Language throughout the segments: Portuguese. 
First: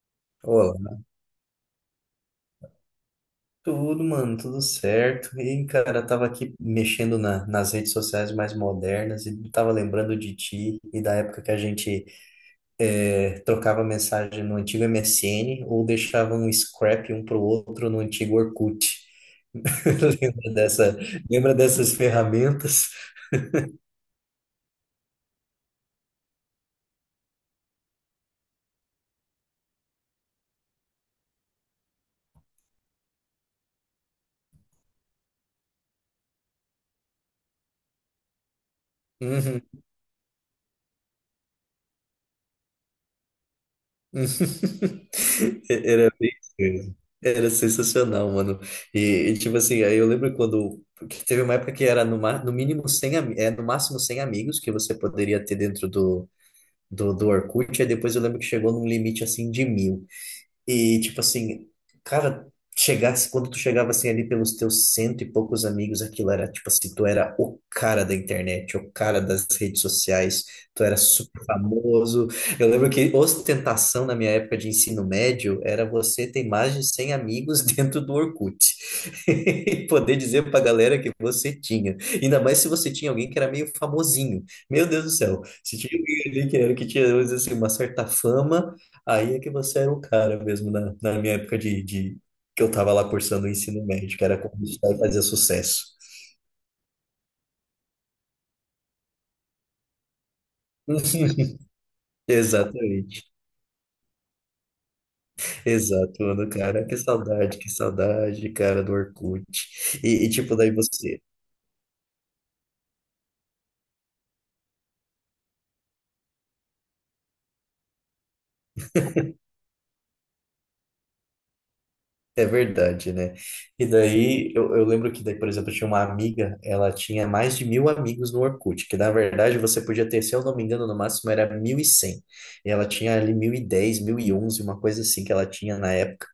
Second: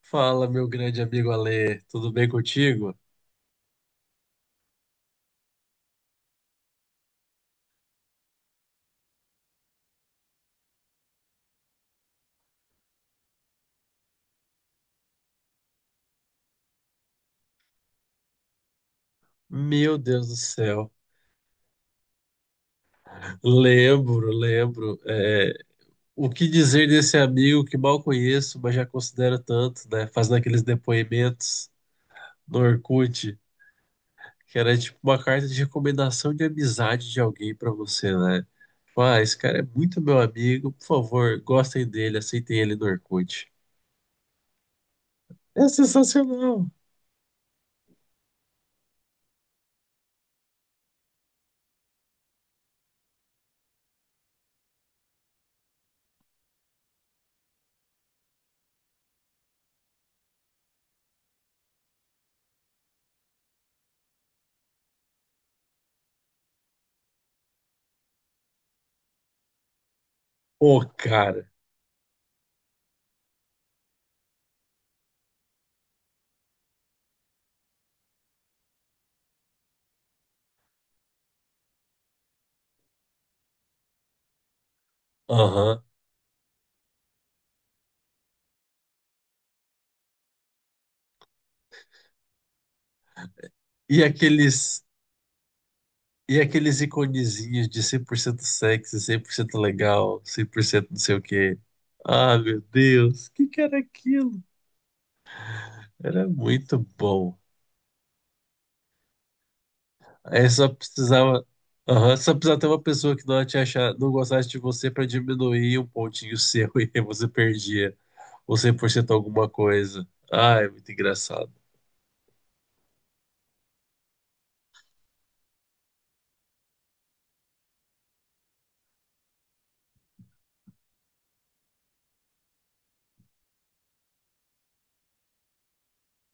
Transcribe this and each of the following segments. Fala, meu Olá, grande amigo Ale, tudo bem contigo? tudo, mano, tudo certo. E, cara, eu tava aqui mexendo nas redes sociais mais modernas e tava lembrando de ti e da época que a gente trocava mensagem no antigo MSN ou deixava um scrap um pro outro no antigo Orkut. Meu Deus do Lembra céu, dessa, Lembra dessas ferramentas? lembro, lembro. O que dizer desse amigo que mal conheço, mas já considero tanto, né? Fazendo aqueles depoimentos no Orkut, que era tipo uma carta de recomendação de amizade de alguém pra você, né? Ah, esse cara é Uhum. muito meu amigo, por favor, gostem dele, aceitem ele no Orkut. É Era bem sensacional. isso. Era sensacional, mano. E, tipo assim, aí eu lembro quando que teve uma época que era no mínimo 100, no máximo 100 amigos que você poderia ter dentro do Orkut. Aí depois eu lembro que chegou num limite assim de 1000. E, tipo assim, cara, quando tu chegava assim ali pelos teus cento e poucos amigos, aquilo era tipo assim, tu era o cara da internet, o cara das redes sociais, tu Pô, era super cara. famoso. Eu lembro que ostentação na minha época de ensino médio era você ter mais de 100 amigos dentro do Orkut. E poder dizer pra galera que você tinha. Ainda mais se você tinha alguém que era meio famosinho. Meu Deus do céu, se Aham. tinha alguém ali que era que tinha, vamos dizer assim, uma certa fama. Aí é que você era o cara mesmo na minha época de que eu tava lá cursando o ensino E médio, que era quando aqueles estudar e fazer sucesso. E aqueles iconezinhos de 100% sexy, 100% legal, 100% não sei o quê. Ah, meu Exatamente, Deus, o que que era aquilo? exato, Era mano, muito cara, bom. Que saudade, cara, do Orkut. Aí Tipo, só daí você. precisava, Aham, só precisava ter uma pessoa que não te achar, não gostasse de você para diminuir um pontinho seu e aí você perdia ou 100% alguma coisa. Ah, é muito engraçado. É verdade, né? E daí, eu lembro que daí, por exemplo, eu tinha uma amiga, ela tinha mais de 1000 amigos no Orkut, que na verdade você podia ter, se eu não me engano, no máximo era 1.100. E ela tinha ali 1.010, 1.011, uma coisa assim que ela tinha na época.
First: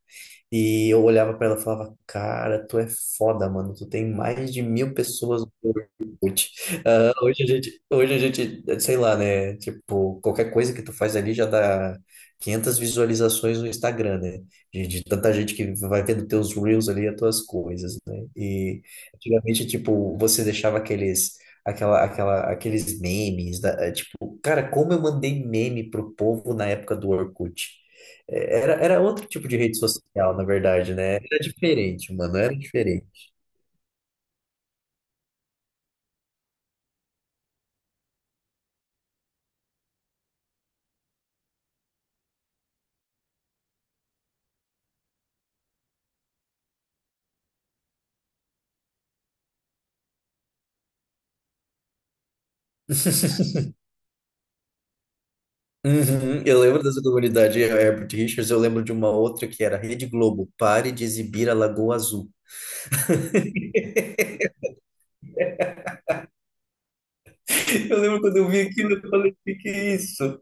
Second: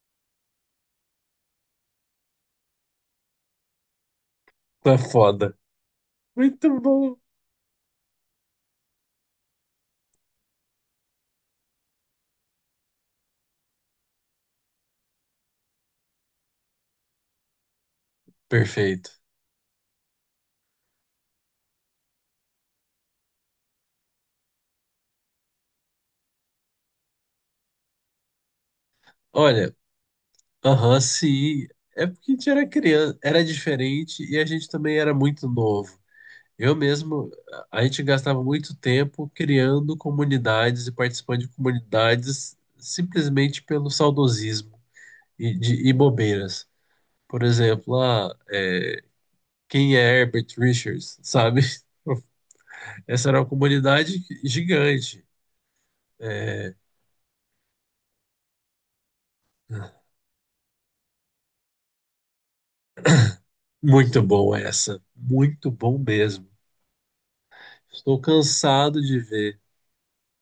E eu olhava pra ela e falava, cara, tu é foda, mano, tu tem mais de 1000 Tá pessoas no foda. Orkut. Muito bom. Hoje a gente, sei lá, né? Tipo, qualquer coisa que tu faz ali já dá 500 visualizações no Instagram, né? De tanta gente que vai vendo teus reels ali, as tuas coisas, né? E Perfeito. antigamente, tipo, você deixava aqueles memes, tipo, cara, como eu mandei meme pro povo na época do Orkut. Era outro tipo de Olha, rede social, na verdade, aham, né? Era sim. É diferente, porque a mano, gente era era diferente. criança, era diferente e a gente também era muito novo. Eu mesmo, a gente gastava muito tempo criando comunidades e participando de comunidades simplesmente pelo saudosismo e bobeiras. Por exemplo, ah, quem é Herbert Richards, sabe? Essa era uma comunidade gigante. Uhum, eu É. lembro dessa comunidade, Herbert Richards. Eu lembro de uma outra que era Rede Globo, pare de exibir a Lagoa Azul. Muito bom essa, muito bom mesmo. Eu Estou lembro quando eu vi aquilo, cansado eu de falei, o que ver. que é isso?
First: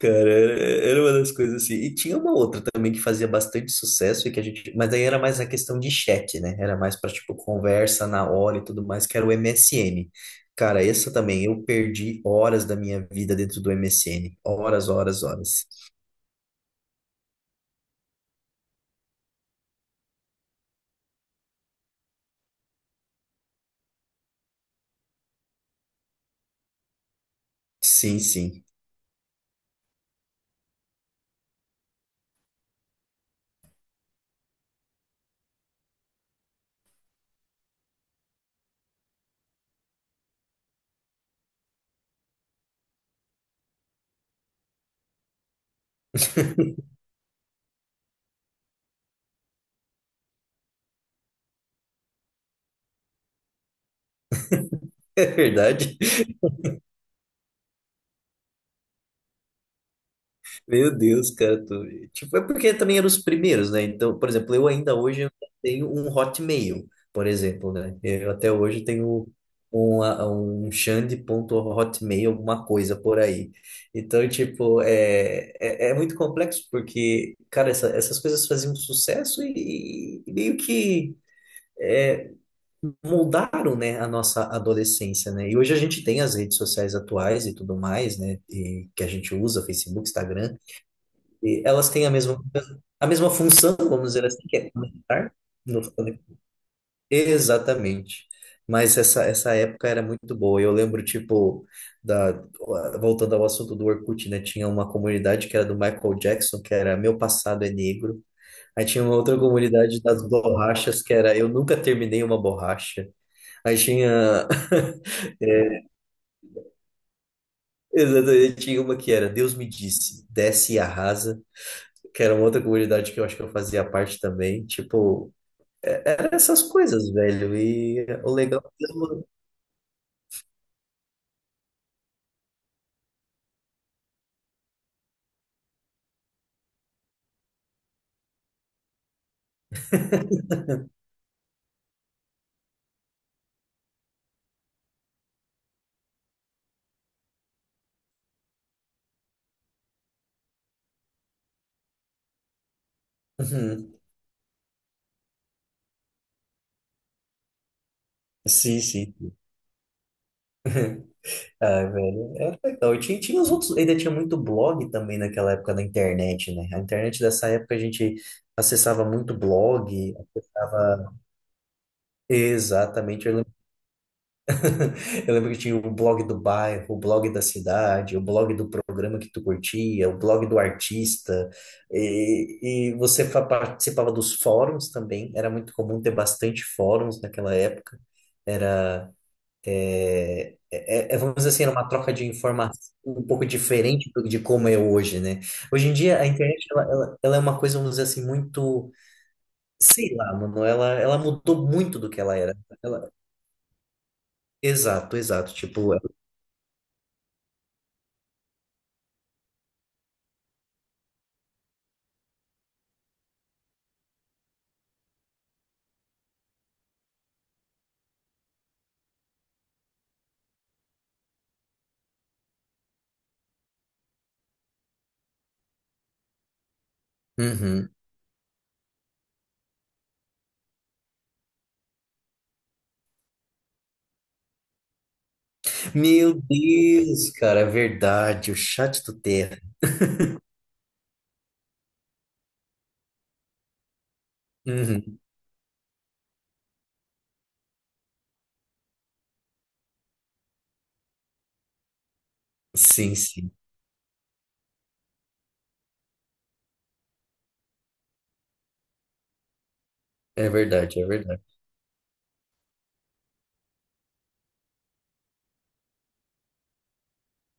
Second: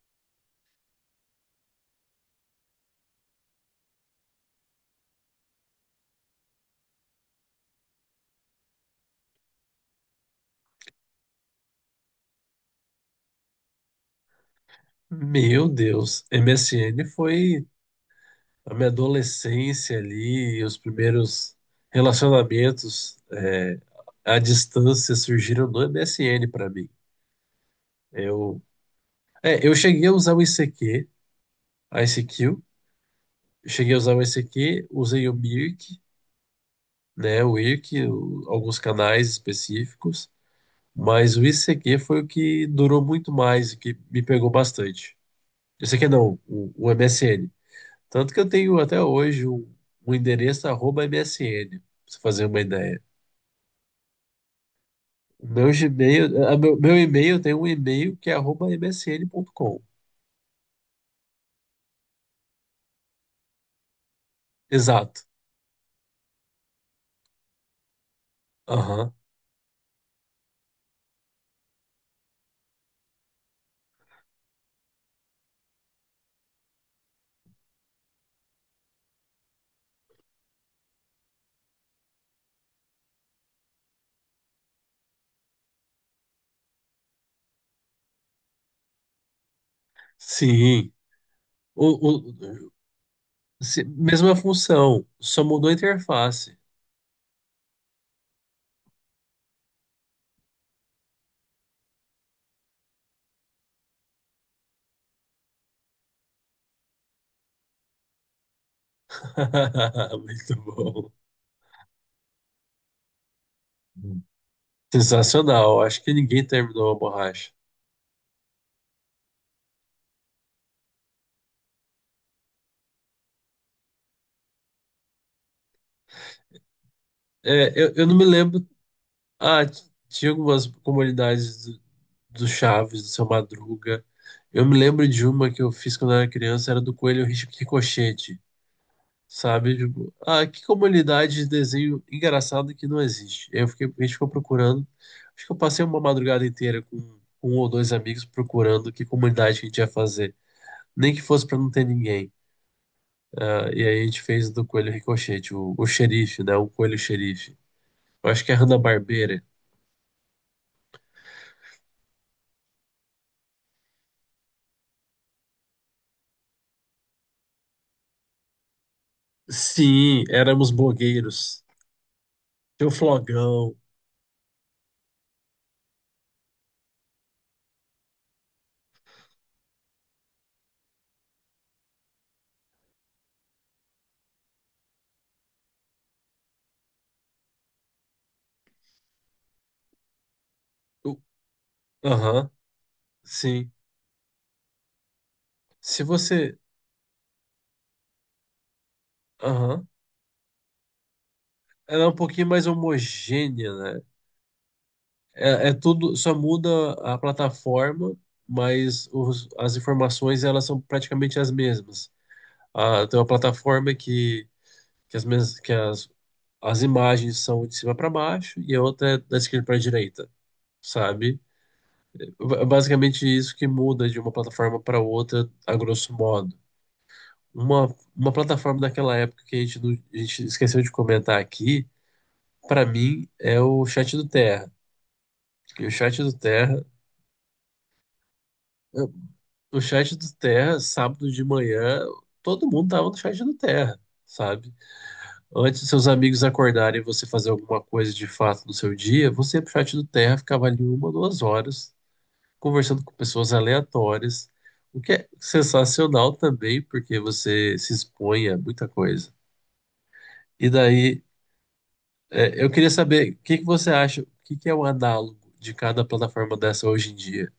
Cara, era uma das coisas assim. E tinha uma outra também que fazia bastante sucesso e que a gente, mas daí era mais a questão de chat, né? Era mais para tipo conversa na hora e tudo mais, que era o MSN. Cara, essa também, eu perdi horas da minha vida dentro do MSN, horas, horas, horas. Meu Deus, MSN foi a minha adolescência ali, e os primeiros relacionamentos à distância surgiram no MSN para mim. Sim, Eu, sim. eu cheguei a usar o ICQ, a ICQ, cheguei a usar o ICQ, usei o Mirk, né, o Irk, alguns canais específicos, mas o ICQ foi o que durou muito mais e que me pegou bastante. ICQ não, o, o MSN. Tanto que eu tenho até hoje um endereço arroba MSN, pra você fazer uma ideia. É O meu verdade. Gmail, meu e-mail tem um e-mail que é arroba MSN.com. Meu Deus, cara, tipo, é porque também eram os primeiros, né? Então, por exemplo, eu ainda Exato. hoje eu tenho um Hotmail, por exemplo, né? Eu até hoje Aham. tenho um Xande ponto hotmail, alguma coisa por aí. Então, tipo, é muito complexo porque, cara, essas coisas faziam sucesso e, meio que é, moldaram, né, a nossa adolescência, né? E hoje a gente tem as redes sociais atuais e tudo mais, né? E que a gente usa, Facebook, Instagram. Sim. E O, elas têm o- a mesma função, vamos dizer Mesma assim, que é função, conectar. só mudou a no- interface. Exatamente. Mas essa época era muito boa. Eu lembro, tipo, da, voltando ao assunto do Orkut, né? Tinha uma comunidade que era do Michael Jackson, que era Meu Passado é Negro. Aí tinha uma outra comunidade das Muito borrachas, bom. que era Eu Nunca Terminei Uma Borracha. Aí tinha Sensacional. Acho que ninguém terminou a borracha. Exatamente, tinha uma que era Deus me disse, desce e arrasa, que era uma outra comunidade que eu acho que eu fazia parte também. Era essas coisas, velho. É, eu, E eu não me o legal lembro. mesmo. Ah, tinha algumas comunidades do Chaves, do Seu Madruga. Eu me lembro de uma que eu fiz quando eu era criança, era do Coelho Ricochete, sabe? Tipo, ah, que comunidade de desenho engraçado que não existe. Eu fiquei, a gente ficou procurando. Acho que eu passei uma madrugada inteira com um ou dois amigos procurando que comunidade que a gente ia fazer. Nem que fosse pra não ter ninguém. Ah, e Uhum. aí a gente fez do Coelho Ricochete, o xerife, né? O Coelho Xerife. Eu acho que é a Sim, sim. Hanna-Barbera. Ah, velho, era legal. E tinha os outros, ainda tinha muito blog também naquela época da internet, né? A internet dessa época a gente acessava muito blog, Sim, éramos acessava. blogueiros. Tinha o Exatamente, Flogão. eu lembro que tinha o blog do bairro, o blog da cidade, o blog do programa que tu curtia, o blog do artista, e você participava dos fóruns também, era muito comum ter bastante fóruns naquela época. O- Vamos dizer assim, era uma troca de Aham, informação um pouco sim. diferente de como é hoje, né? Hoje em Se dia, a você. internet, ela é uma coisa, vamos dizer assim, muito, Aham. sei lá, mano, ela mudou muito Ela é do um que ela pouquinho era. mais Ela- homogênea, né? exato, exato. É, é tudo, só muda a plataforma, mas as informações elas são praticamente as mesmas. Ah, tem uma plataforma que as imagens são de cima para baixo e a outra é da esquerda para a direita, sabe? É basicamente isso que muda de uma plataforma para outra, a grosso modo. Uhum. Uma, uma plataforma daquela época que a gente, não- a gente esqueceu de comentar aqui, para mim, é o chat do Terra. E o chat do Meu Terra, Deus, cara, é verdade, o chat do Terra. o chat do Terra, sábado de manhã, todo mundo tava no chat do Terra, sabe? Uhum. Antes dos seus amigos acordarem e você fazer alguma coisa de fato no seu dia, você ia pro chat do Terra, ficava ali uma, 2 horas, conversando com Sim, sim, pessoas aleatórias, o que é sensacional também, porque você se expõe a muita coisa. é E verdade, é daí, verdade. Eu queria saber o que que você acha, o que que é o análogo de cada plataforma dessa hoje em dia?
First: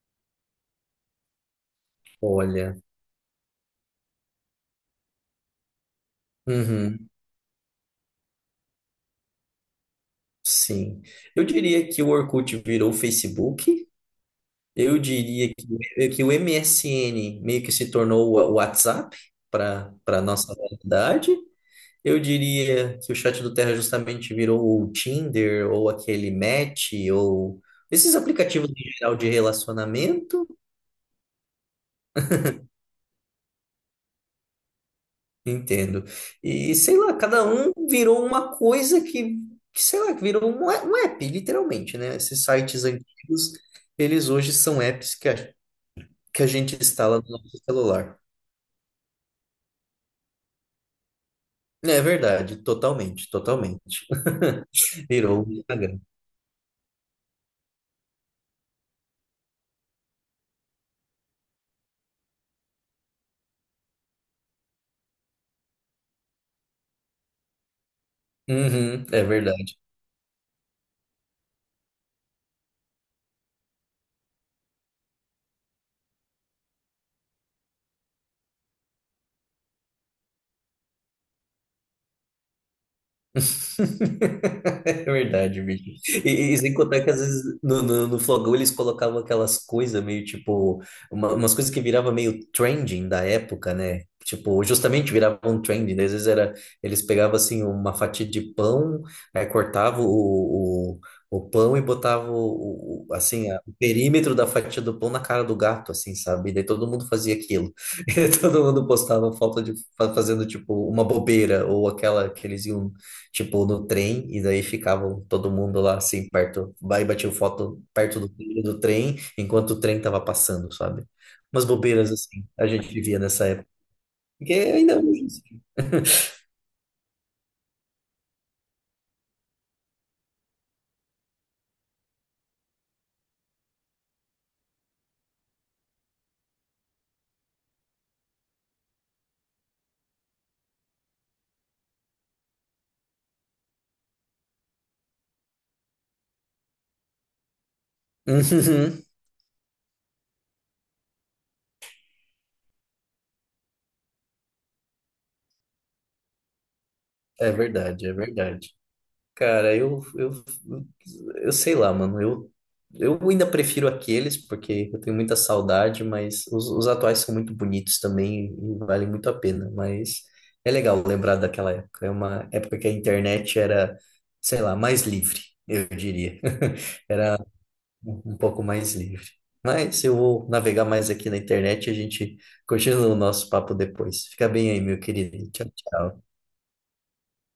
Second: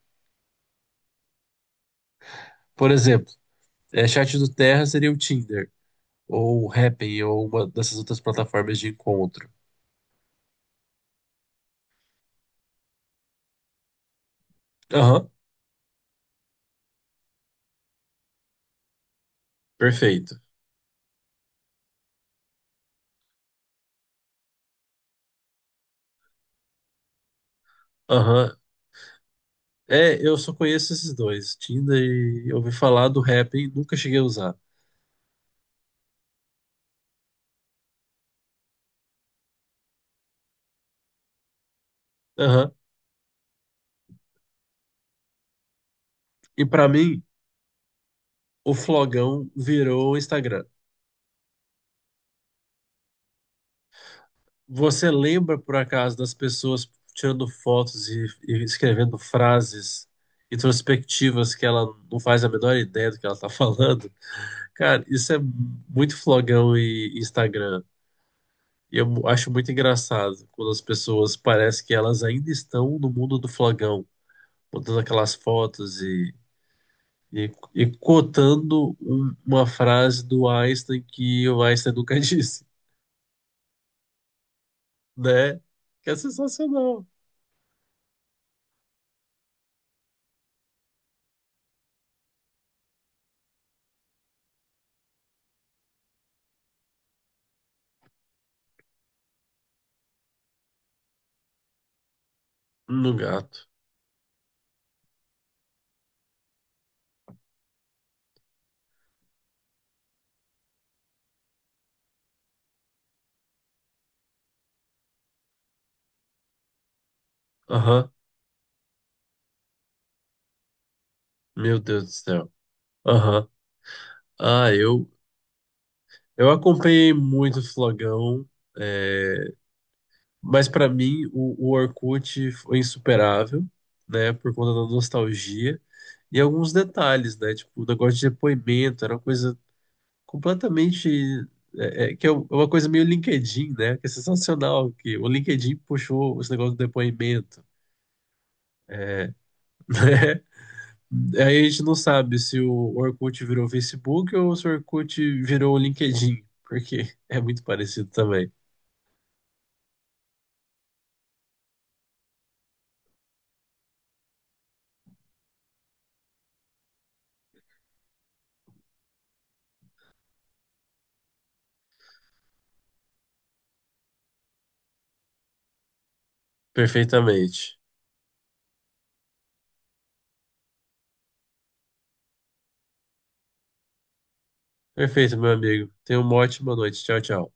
Olha, Por exemplo, Chat do Terra seria o Tinder, ou o uhum, Happn, ou uma dessas outras plataformas de encontro. sim. Eu diria que o Orkut virou o Facebook. Eu Aham, diria que o MSN meio que se tornou o WhatsApp para perfeito. nossa realidade. Eu diria que o chat do Terra justamente virou o Tinder ou aquele Match ou esses Aham. aplicativos em geral de É, eu relacionamento. só conheço esses dois, Tinder e eu ouvi falar do Happn, nunca cheguei a usar. Entendo. E sei lá, cada um virou uma coisa que sei lá, que virou um app, literalmente, né? Esses Aham. sites antigos, eles hoje são apps que a E gente pra instala mim, no nosso celular. o Flogão virou o Instagram. É verdade, totalmente, totalmente. Você Virou um lembra, por Instagram. acaso, das pessoas tirando fotos e escrevendo frases introspectivas que ela não faz a menor ideia do que ela tá falando? Cara, isso é muito flogão e Instagram. E eu Uhum, é acho muito verdade. engraçado quando as pessoas parecem que elas ainda estão no mundo do flogão, botando aquelas fotos e cotando uma frase do Einstein que o Einstein nunca disse, É né? verdade, bicho. Que é E sem contar sensacional. que às vezes no Flogão eles colocavam aquelas coisas meio tipo, umas coisas que virava meio trending da época, né? Tipo, justamente viravam trending, né? Às vezes eles pegavam assim uma fatia de pão, aí cortavam o pão e botavam No gato. o perímetro da fatia do pão na cara do gato, assim, sabe? E daí todo mundo fazia aquilo. E todo mundo postava foto de fazendo tipo uma bobeira ou aquela que eles iam tipo, no trem, e daí ficavam todo mundo lá, assim, perto, aí batiam foto Aham. perto do trilho do trem, enquanto o trem tava passando, sabe? Umas Meu Deus do bobeiras, assim, céu. a gente vivia nessa Aham. época. Porque Ah, ainda eu, hoje. eu acompanhei muito o Flogão, é, mas para mim o Orkut foi insuperável, né, por conta da nostalgia e alguns detalhes, né, tipo o negócio de depoimento, era uma coisa completamente, que é uma coisa meio LinkedIn, né, que é sensacional, que o LinkedIn puxou esse negócio do depoimento. Uhum. É, Aí a gente não sabe se o Orkut virou Facebook ou se o Orkut virou o LinkedIn, porque é É muito verdade, parecido é também. verdade. Cara, eu sei lá, mano. Eu ainda prefiro aqueles, porque eu tenho muita saudade, mas os atuais são muito bonitos também e valem muito a pena. Mas é legal lembrar daquela época. É uma época que a internet era, sei lá, mais livre, eu diria. Era Perfeitamente. um pouco mais livre. Mas eu vou navegar mais aqui na internet e a gente continua o nosso papo depois. Fica bem aí, meu Perfeito, querido. meu Tchau, amigo. Tenha tchau. uma ótima noite. Tchau, tchau.